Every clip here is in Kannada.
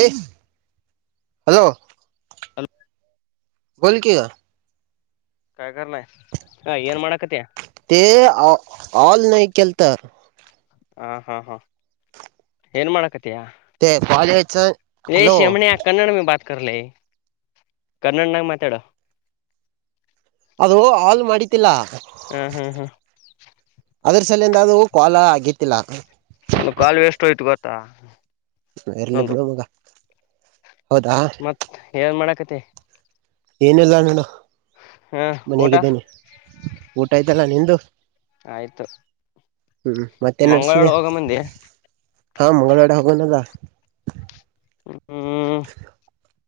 ಎ ಹಲೋ ಹಲ್ ಬೋಲ್ಕಿಯ ಕಾಯ್ ಕರ್ಣೆ ಹಾ ಏನ್ ಮಾಡ ತೆ ಅ ಆಲ್ ನೈ ಕೆಲ್ತ. ಹಾ ಹಾ ಹಾ ಎ ಸಿಮನ್ಯ ಕನ್ನಡ್ ಮೆ ಬಾತ್ ಕರ್ಲೆ ಕನ್ನಡನಾಗ ಮಾತಾಡ. ಅದು ಹಾಲ್ ಮಾಡಿತಿಲ್ಲ ಹ್ಮ್ ಹ್ಮ್ ಹ್ಮ್ ಅದ್ರ. ಸಲಿಂದ ಅದು ಕಾಲ್ ಆಗಿತ್ತಿಲ್ಲ. ತಾ ಎರ್ಲ್ಲಿ ಬಿಡು ಮಗ. ಹೌದಾ ಮತ್ ಏನ್ ಮಾಡಾಕತಿ ಏನಿಲ್ಲ ನೋಡು. ಹಾ ಊಟಾ ಮನೆಗಿದ್ದೇನೆ ಊಟ ಆಯ್ತಲ್ಲ ನಿಂದು. ಆಯ್ತು ಹ್ಮ್ ಮತ್ತೇನ್ ಮಂಗಳವಾರ ನಡ್ಸಿದ್ಯಾ. ಹೋಗ ಮಂದಿ ಹಾ ಮಂಗ್ಳವಾಡೆ ಹೋಗ್ಬಂದದ. ಹ್ಮ್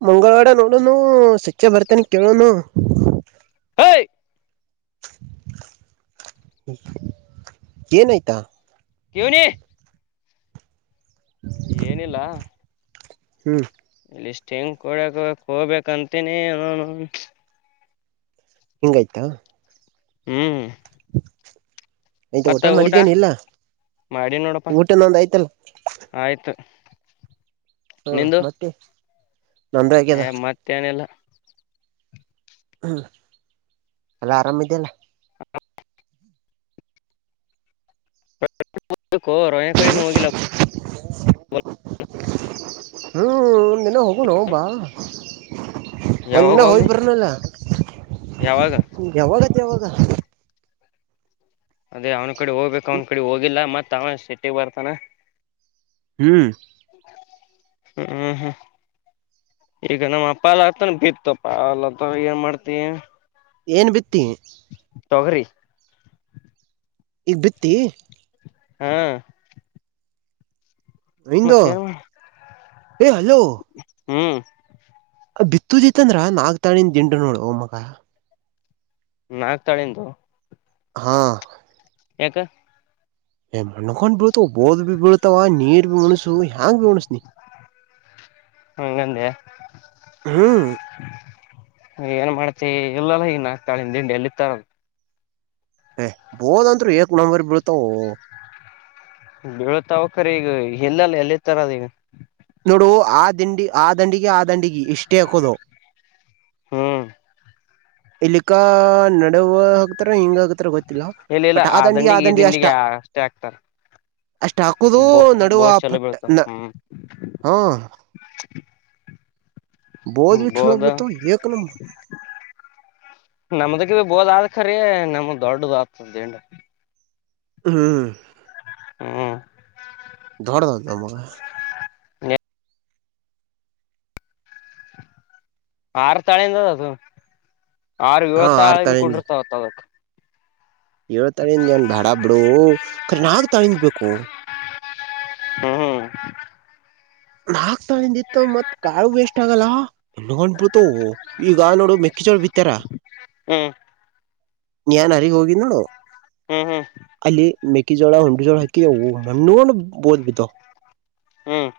ಮಂಗ್ಳವಾಡ ನೋಡೋನು ಸಚ್ ಬರ್ತನಿ ಕೇಳೋನು. ಅಯ್. ಏನೈಯ್ತ. ಕಿವ್ನಿ ಏನಿಲ್ಲ ಹ್ಮ್ ಲಿಷ್ಟ್ ಹೆಂಗ್ ಕೊಡಕ್ ಹೋಗ್ಬೇಕಂತೀನಿ ಅ ನ ನ. ಹಿಂಗ್ಯ್ತಾ. ಹ್ಮ್ [unintelligible] ಆಯ್ತಾ ಊಟ ಮಾಡಿದ್ದೇನ್ ಇಲ್ಲ ಮಾಡಿ ನೋಡಪ್ಪಾ ಊಟ ನೊಂದ್ ಆಯ್ತಲ್ಲ. ಆಯ್ತು ಹಾ ನಿಂದು ಮತ್ತೆ ನಂದು ಆಗ್ಯದ ಏ ಮತ್ತೇನಿಲ್ಲ ಹ್ಮ್ ಅಲ್ಲ ಆರಾಮಿದ್ಯಲ್ಲ. [unintelligible] ಕೊ ರೋಯ ಕಡೆನೂ ಹೋಗಿಲ್ಲ. [unintelligible] ಹ್ಮ್ ನೆಲ್ ಹೋಗೊಣು ಬಾ. ಒನ್ನ ಯಾವಾಗ ಒಮ್ಮಿ ಹೋಗಿದ್ಬರಣಲ್ಲ ಯಾವಾಗ ಯಾವಗ ಇದ್ ಯಾವಾಗ ಅದೇ ಅವ್ನ ಕಡೆ ಹೋಗ್ಬೇಕು ಅವ್ನ ಕಡೆ ಹೋಗಿಲ್ಲ ಮತ್ ಅವ ಸಿಟ್ಟಿಗ್ ಬರ್ತಾನ. ಹ್ಮ್ ಹ್ಮ್ ಹ್ಮ್ ಹ್ಮ್ ಈಗ ನಮ್ಮಪ್ಪಾಲ ಹತಾನ ಬಿತ್ತಪ್ಪಲ್ಂತ ಏನ್ ಮಾಡ್ತಿಯ. ಏನ್ ಬಿತ್ತಿ. ತೊಗ್ರಿ ಈಗ್ ಬಿತ್ತಿ ಹಾ ರೈನ್ದು ಮತ್ತೇನ್ ಎ ಹಲೋ. ಹ್ಮ್ ಅ ಬಿತ್ತುದಿತ್ತಂದ್ರ ನಾಗ್ ತಾಣನ್ ದಿಂಡು ನೋಡೊ ಮಗ. ನಾಕ್ ತಾಳೆಂದು. ಹಾ ಯಾಕ ಏ ಮಣಕೊಂಡ್ ಬೀಳ್ತವ ಬೋದ ಭ ಬೀಳ್ತಾವ ನೀರ್ ಭೀ ಮುಣಸು ಹೆಂಗ ಭೀ ಮುಣಸನಿ ಹೋ ಬಂದ್ಯಾ ಹ್ಮ್ ಏನ್ ಮಾಡ್ತಿ ಇಲ್ಲಲ್ಲ ಹನ್ ಆತಾಳನ್ ದ ತಿಂಡಿ ಎಲ್ಲಿತ್ತಾರ ಏ ಬೋದಂತ್ರು ಏಕ್ ನಂಬರ್ ಬೀಳತಾವ ಅವು ಬೀಳತಾವ ಕರೆ ಈಗ ಇಲ್ಲಲ್ಲ ಎಲ್ಲಿತರದ ಈಗ ನೋಡು ಆ ದಿಂಡಿ ಆ ದಂಡಿಗೆ ಆ ದಂಡಿಗೆ ಇಷ್ಟೇ ಹಾಕದ ನಾವು ಹ್ಮ್ ಇಲ್ಲಿಕ್ಕ ನಡವ ಹಕ್ತಾರ ಹಿಂಗ್ ಆಗ್ ತ್ರ ಗೊತ್ತಿಲ್ಲ ಇಲ್ಲ ಇಲ್ಲ ಬಟ್ ಆ ದಂಡಿ ಆ ದಂಡಿಗೆ ಈ ದಂಡಿ ಅಷ್ಟ. ದಿಂಡಿಗೆ ಅಷ್ಟೇ ಹಾಕ್ತಾರ ಅಷ್ಟ ಹಾಕುದೂ ಬೋ ನಡುವ ಬೋದ್ ಚಲೋ ಪಟ್ಟ ಬೀಳ್ತಾವ ನ ಹ್ಮ್ ಹಾ [inaudible] ಬೋದ್ ಬಿಟ್ಟು ಬೋದ ಹೋತ್ ಏಕನಂ ನಮ್ದಕ್ಕೆ ಬೋದ ಆದ್ ಖರಿ ನಮ ದೊಡ್ಡದು ಆಗ್ತದ ದಿಂಡ ಹ್ಮ್ ಹ್ಮ್ ದೊಡ್ಡದದ್ ನಮಗ ಆರ್ ತಳಿ ನ ಅದ ಆರ ಹಾ ಇವತ್ತು ಆರ್ ಆಲವ್ ತಾಳಿಂದ ಕುಂದಾರ್ತಾವ ಅಂತ ಅದಕ್ ಏಳ್ ತಾಳಿಂದ ಏನ್ ಬ್ಯಾಡ ಬಿಡು ಖರೆ ನಾಕ್ ತಾಳಿಂದ ಬೇಕು ಹ್ಮ್ ಹ್ಮ್ ನಾಕ್ ತಳಿಂದಿತ್ತು ಮತ್ ಕಾಳ್ ವೇಸ್ಟ್ ಆಗಲ್ಲೊಂಡ್ಬಿಡ್ತೋ ಈಗ ನೋಡು ಮೆಕ್ಕಚೋಳ ಬಿತ್ತ ತ್ತರ ಹ್ಮ್ ನಿ ಏನ ಅಲ್ಲಿಗ್ ಹೋಗಿದ್ದ ನೋಡು ಹ್ಮ್ ಹ್ಮ್ ಹ್ಮ್ ಅಲ್ಲಿ ಮೆಕ್ಕೆ ಜೋಳ ಹುಂಡು ಜೋಳ ಹಾಕಿ ಯ ಮುನು ಬೋದು ಬಿದ್ದವ ಹ್ಮ್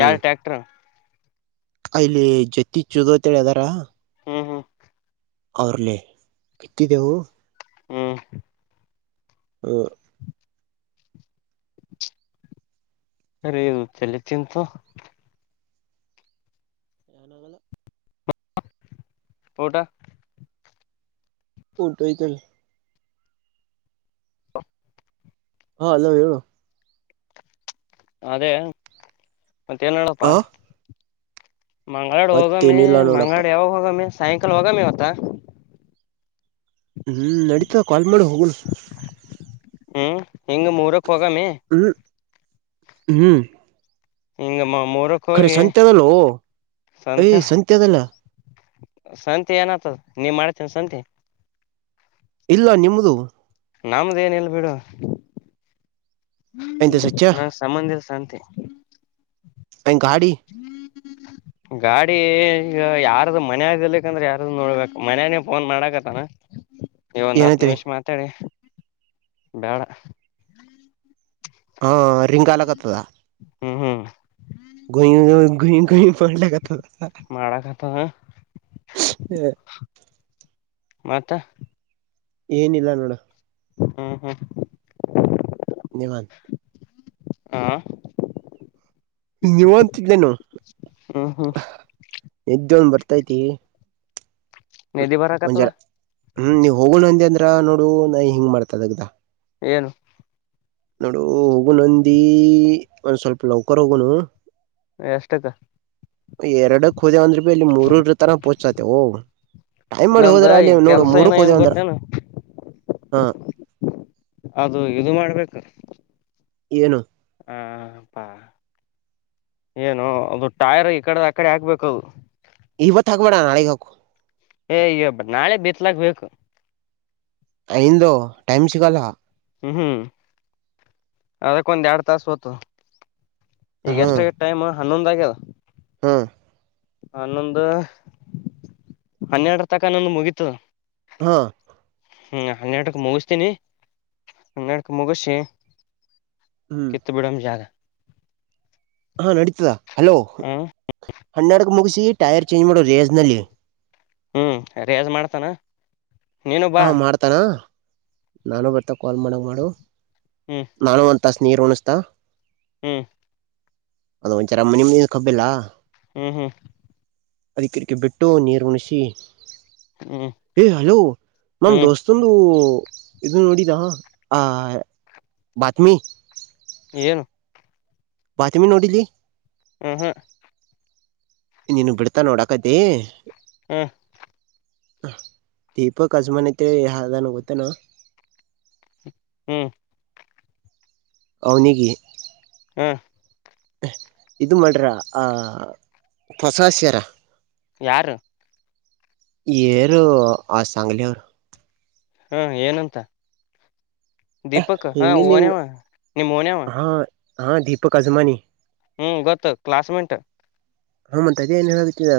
ಯಾರ ಟ್ಯಾಕ್ಟರ ಅಲ್ಲಿ ಜತ್ತ ಚದುಂತೇಳಿ ಅದಾರ ಹಾ ಹಾ ಅವರ್ಲೆೇ ಬಿತ್ತಿದ್ದೆವು ಹ್ಮ ಹ ಅರಿ ಇದು ತಲಿ ತಿಂತು ಏನಾಗಲ್ಲ ಊಟ ಊಟ ಐಯತಲ ಹಾ ಹಲೋ ಹೇಳು ಅದೇ ಮತ್ತೇನ್ಡಪ್ಪಾ ಆ ಮಂಗ್ಗಳಾಡು ಹೋಗ ಮಿ ಮತ್ತೇನಿಲ್ಲ ನೋಡಪ್ಪ ಮಂಗಡ್ ಯಾವಾಗ ಹೋಗ ಮಿ ಸಾಯಂಕಾಲ ಹೋಗಾಮಿ ಇವತ್ತ ಹ್ಞೂ ನಡೀತಾ ಕಾಲ್ ಮಾಡಿ ಹೋಗೋಣ ಹ್ಮ್ ಹಿಂಗ ಮೂರಕ್ ಹೋಗಾಮಿ ಹ್ಮ್ ಹ್ಮ್ ಹಿಂಗಮ್ಮ ಕರೆ ಸಂತೆದಲ್ಲೂ ಓ ಯ ಸಂತೆ ಸಂತೆದಲ್ಲ ಸಂತೆ ಏನ ಆತದ ನೀವ್ ಮಾಡ್ತೀನ ಸಂತಿ ಇಲ್ಲ ನಿಮ್ದು ನಮ್ದ ಏನಿಲ್ ಬಿಡು ಎಂತ ಸಚ್ಚ ನಂ ಸಂಬಂಧಿಲ ಸಂತಿ ಹಂಗ ಗಾಡಿ ಹ್ಮ್ ಹ್ಮ್ ಗಾಡಿ ಈಗ ಯಾರ್ದು ಮನೆಯಾಗಿರ್ಲಿ ಕಂದ್ರ ಯಾರ್ದ ನೋಡ್ಬೇಕ್ ಮನ್ಯನೇ ಫೋನ್ ಮಾಡಾಕತ್ತನಾ ಈ ಒಂದ್ ಹತ್ತು ಏನೈತ್ರಿ ನಿಮಿಷ ಮಾತಾಡಿ ಬ್ಯಾಡ ಹಾ ರಿಂಗಾಲಾಕತದ ಹ್ಮ್ ಹ್ಮ್ [unintelligible] ಪಡ್ಲ ಕಥ [inaudible] ಮಾಡಕತ್ತದ ಹ. ಮತ್ತ ಏನಿಲ್ಲ ನೋಡ ಹ್ಮ್ ಹ್ಮ್ ಧನ್ವಾದ ಆ ನೀವ ಅಂತಿದ್ಲೇನು ಹ್ಮ್ ಹ್ಮ್ ಎ ಒಂದ ಬರ್ತೈತಿ. ನಿದ್ದಿ ಬರಕಥವ ಒಂಜರ ಹ್ಮ್ ನೀವ್ ಹೋಗೋಣ ಅಂದಿ ಅಂದ್ರ ನೋಡು ನ ಹಿಂಗ್ ಮಾಡ್ತದಗ್ದ ಏನು ನೋಡು ಹೋಗ ನಂದಿ ಒಂದ್ ಸ್ವಲ್ಪ ಲೌಕರ್ ಹೋಗುನು. ಎಷ್ಟಕ್ಕ. ಎರಡಕ್ ಹೋದೆವಂದ್ರ ಬಿ ಅಲ್ಲಿ ಮೂರೂರ ತರ ಪೋಚ್ಸಾತೆ. ಟೈಮ್ ಮಾಡಿ ನಂದ ಹೋದ್ರ ಅಲ್ಲಿ ನೋಡು ಕೆಲ್ಸ ಏನ ಮೂರಕ್ ಏನ್ ಹೋದೆೇವಂದ್ರ ಗೊತ್ತೇನು ಹಾ. ಅದು ಇದು ಮಾಡ್ಬೇಕು. ಏನು [inaudible] ಹಾಪ್ಪಾ ಏನು ಅದು ಟೈರ್ ಈ ಕಡೆದ ಆಕಡೆ ಹಾಕ್ಬೇಕದು. ಇವತ್ ಹಾಕೋಣ ನಾಳಗ್ ಹಾಕು. ಏ ಇಬ ನಾಳೆ ಬಿತ್ಲಕ್ಬೇಕು. ಇಂದು ಟೈಮ್ ಸಿಗಲ್ಲ. ಹ್ಮ್ ಹ್ಮ್ ಅದಕ್ಕಂದು ಏಡು ತಾಸ ಹತ. ಈಗ ಹಾ ಎಷ್ಟ ಆಗ ಟೈಮ್ ಹನ್ನೊಂದ ಆಗ್ಯದ. ಹಾ ಹನ್ನೊಂದು ಹನ್ನೆರಡರ ತಕನ್ನೊಂದು ಮುಗೀತದ. ಹಾ ಹ್ಮ್ ಹನ್ನೆರಡುಕ್ಕೆ ಮುಗಿಸತೀನಿ ಹನ್ನೆರಡುಕ ಮುಗಸಿ. ಹ್ಮ್ ಕತ್ತು ಬಡಾಮ ಜ. ಹಾ ನಡೀತದ ಹಲೋ ಹ ಹಣಡ್ಕ್ ಮುಗಿಸಿ ಟೈರ್ ಚೇಂಜ್ ಮಾಡೋ ರೇಜ ನಲ್ಲಿ. ಹ್ಮ್ ರೇಜ್ ಮಾಡ್ತಾನ. ನೀನು ಬಾ ಹಾ ಮಾಡ್ತಾನ ನಾನು ಬರ್ತ ಕಾಲ್ ಮಾಡಕ್ ಮಾಡು ಹ್ಮ್ ನಾನು ಒ. ತಾಸ ನೀರು ಹನುಸತಾ. ಹ್ಮ್ ಅದ ಒಂದಚರ ಮನೆ ಮನ ಕಬ್ಬೆಲ್ಲಾ. ಹ್ಮ್ ಹ್ಮ್ ಅದ ಕಿಕ ಬಿಟ್ಟು ನೀರು ಉಣಿಸಿ ಹ್ಮ್ ಹಲೋ. ಮಮ್ಮ ಹ್ಮ್ ದೋಸ್ತಗಳು. ಇ ಡಿದ ಆ ಬತ್ಮಿ. ಏನು ಬಾತಮಿ ನೋಡಿಲಿ ಹ ಹಾ ನೀನು ಬಿಡ್ತಾ ನೋಡಾಕತಿ. ಹ್ಮ ಹ ದೀಪಕ್ ಅಜಮಾನ್ ಐತೆ ಯದನ್ ಗೊತ್ತನಾ. ಹ್ಮ್ ಅವನಗೆ ಹ್ಮ್. ಇದು ಮಾಡ್ರ ಆ ಹೊಸಾಸ್ಯಾರ. ಯಾರು ಯರ ಆ ಚಂಗಲಿ ಅವ. ಹಾ ಏನಂತ ದೀಪಕ್ ಹಾ ಹಿಂಗಿಂದ ಹಿಂಗ ಓನವ ನಿಮ್ಮ್ ಓನವ. ಹಾ ಹಾ ದೀಪಕ್ ಅಜಮಾನಿ ಹ್ಮ್ ಗೊತ್ತು ಕ್ಲಾಸ್ಮೆಂಟ್ ಹ ಮ ಇದ ಏನ್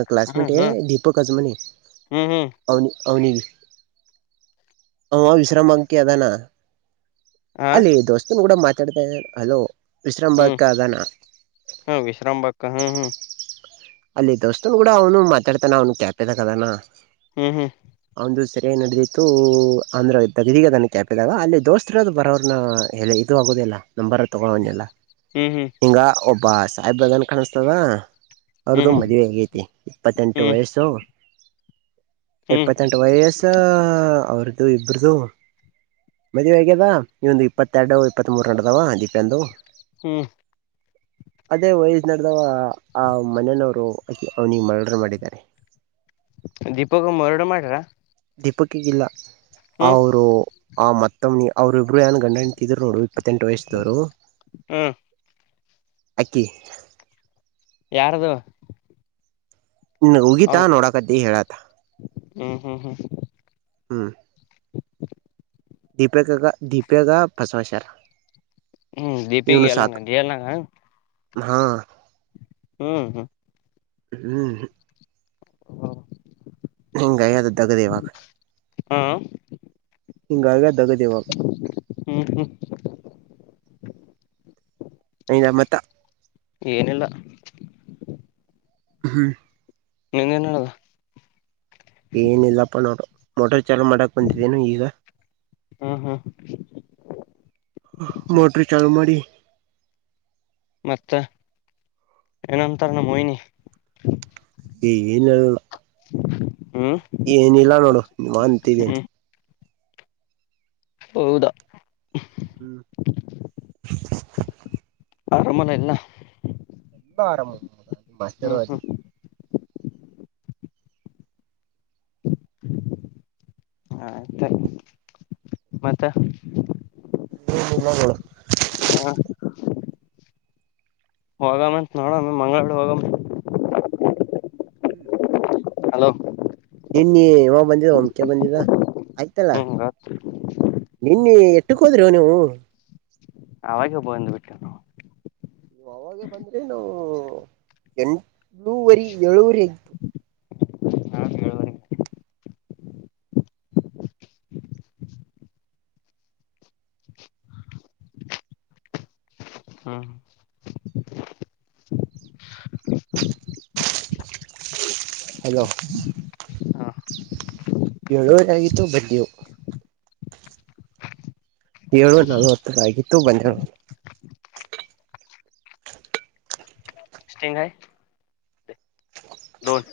ಕ್ಲಾಸ್ಮೇಟ್ ಹ್ಮ್ ದೀಪಕ್ ಅಜ್ಮನಿ ಹ್ಮ್ ಹ್ಮ್ ಅವನಿ ಅವನ ಅವ ವಿಶ್ರಾಮಕ್ಕೆ ಅದಾನ ಹಾ ಅಲ್ಲಿ ದೋಸ್ತನು ಕೂಡ ಮಾತಾಡ್ತಾ ಇದ ಅಲೋ ಹ್ಮ್ ವಿಶ್ರಾಮಭಕ್ಕದಾನ ಕಾ ಹ ಅಲ್ಲಿ ದೋಸ್ತನ್ ಕೂಡ ಅವನು ಮಾತಾಡ್ತಾನ ಅವನು ಕ್ಯಾಪದ ಕದಾನ ಹ್ಮ್ ಹ್ಮ್ ಒಂದು ಸೆರೆ ನಡೆದಿತ್ತು ಆಂಧ್ರ ಇದ್ದಾಗ ಇದೀಗ ನನ್ನ ಕ್ಯಾಪ್ದಾಗ ಅಲ್ಲಿ ದೋಸ್ತರ ಬರೋರ್ನ ಎಲೆ ಇತ್ತು ಅ ಆಗುದಿಲ್ಲಲ್ಲ ನಂಬರ್ ತೊಗೊಂಡನ್ನಲ್ಲ ಹ್ಮ್ ಹ್ಮ್ ಹ್ಮ್ ಹಿಂಗಗೆ ಒಬ್ಬ ಸಾಹಿಬಬಗನ್ ಕಾಣಿಸ್ತದ ಅವ್ರ್ದು ಮದುವೆ ಆಗೈತಿ ಇಪ್ಪತ್ತೆಂಟು ಹ್ಮ್ ವಯಸ್ಸು ಹ್ಮ್ ಹ್ಮ್ ಇಪ್ಪತ್ತೆಂಟು ವಯಸ್ಸ ಅವ್ರದುು ಇಬ್ರದು ಮದ್ೆ ಹೇಗ್ಯದ ಇವ ಒಂದು ಇಪ್ಪತ್ತೆರಡು ಇಪ್ಪತ್ ಮೂರ್ ನಡದಾವ ದೀಪೆಂದು ಹ್ಮ್ ಅದೇ ವಯಸ್ ನಡದ ಆ ಅವನಿಗೆ ಮರ್ಡರ್ ಮಾಡಿದ್ದಾರೆ ದೀಪಕ್ರಡ ಮಾಡಾರಾ ದೀಪಕ್ಕಿಗಿಲ್ಲ ಅವರು ಆ ಮತ್ತೊಮ್ಮೆ ಅವರು ಇರು ಏನ್ ಗಂಡಂತಿದ್ರು ನೋಡು ಇಪ್ಪತ್ತೆಂಟು ವಯಸ್ಸದವರು ಹ್ಮ್ ಅಕ್ಕಿ ಯಾರ್ದು ಹಗೀಿತ ಅವನು ನೋಡಕತ್ತಿ ಹೇಳತ ಹ್ಮ್ ಹ್ಮ ಹ್ಮ್ ಹ್ಮ ದೀಪಿಕಾಗ ದೀಪಿಕ ಬಸವಷರ ಹ್ಮ್ ದೀಪಿಕಿ ಎಲ್ಲಂಗ ಜ ಎಲ್ಲಂಗ ಹಾ ಹ್ಮ್ ಹ್ಮ್ ಹ್ಮ್ ಹ ಹಂಗಯದು ದಗದೇವಾಗ ಹಾ ಹಿಂಗಗ ದಗದ ಇವಾಗ ಹ್ಮ್ ಹ್ಮ್ ಇವಾಗ ಮತ್ತ ಏನಿಲ್ಲ ಹ್ಮ್ ಹೆಂಗೇಏನಡಲ್ಲ ಏನಿಲ್ಲಪ್ಪ ನೋಡು ಮೋಟಾರ್ ಚಾಲೂ ಮಾಡಕ್ ಬಂದಿದ್ದೇನು ಈಗ ಹ್ಮ್ ಹ್ಮ್ ಮೋಟರ್ ಚಾಲೂ ಮಾಡಿ ಮತ್ತ ಏನಂತಾರೆ ನ ಮಹನಿ ಈನ್ ಹ್ಮ್ ಏನಿಲ್ಲ ನೋಡು ನೀ ಅಂತಿದ್ದೀನ್ ಹ್ಮ್ ಹೌದಾ ಹ್ಮ್ ಅರಮನ ಇಲ್ಲ ಆಾರ ಮಹದ ಹ್ಮ್ ಹ್ಮ್ [unintelligible] ಆಯ್ತ್ ಮತ್ತೆ ಹಗಳು ಹಾ ಹೋಗಮ್ಮಂತ ನೋಡಮ ಮಂಗಗಳ ಹೋಗಮ್ಮ ಹ್ಮ್ ಹಲೋ ನಿನ್ನ ಇವಾಗ ಬಂದಿದ ಒಮ್ಚೆ ಬಂದಿದ ಆಯ್ತಲ್ಲ ಹ್ಮ್ ನಿನ್ನ ಎಟ್ಟಕ್ ಹೋದ್ರ ನೀವು ಾಗ ಒಬ್ಬ ಬಂದು ಬಿಟ್ಟು ನಾವು ಅವಾಗ ಬಂದ್ರೆ ನಾವು ಎಂಟಳೂವರಿ ಏಳುವರಿ ಆಯತು ನಾನ್ ಏಳುವರೆಗೆ ಹಾ ಹಲೋ ಹ ಏಳುವರೆ ಆಗತು ಬಡ್ಿಯು ಏಳು ನಲ್ವತ್ತು ಆಗಿತ್ತು ಬಂದ್ರ ಸ್ಟೇಂಗಾಯ ದೊನ್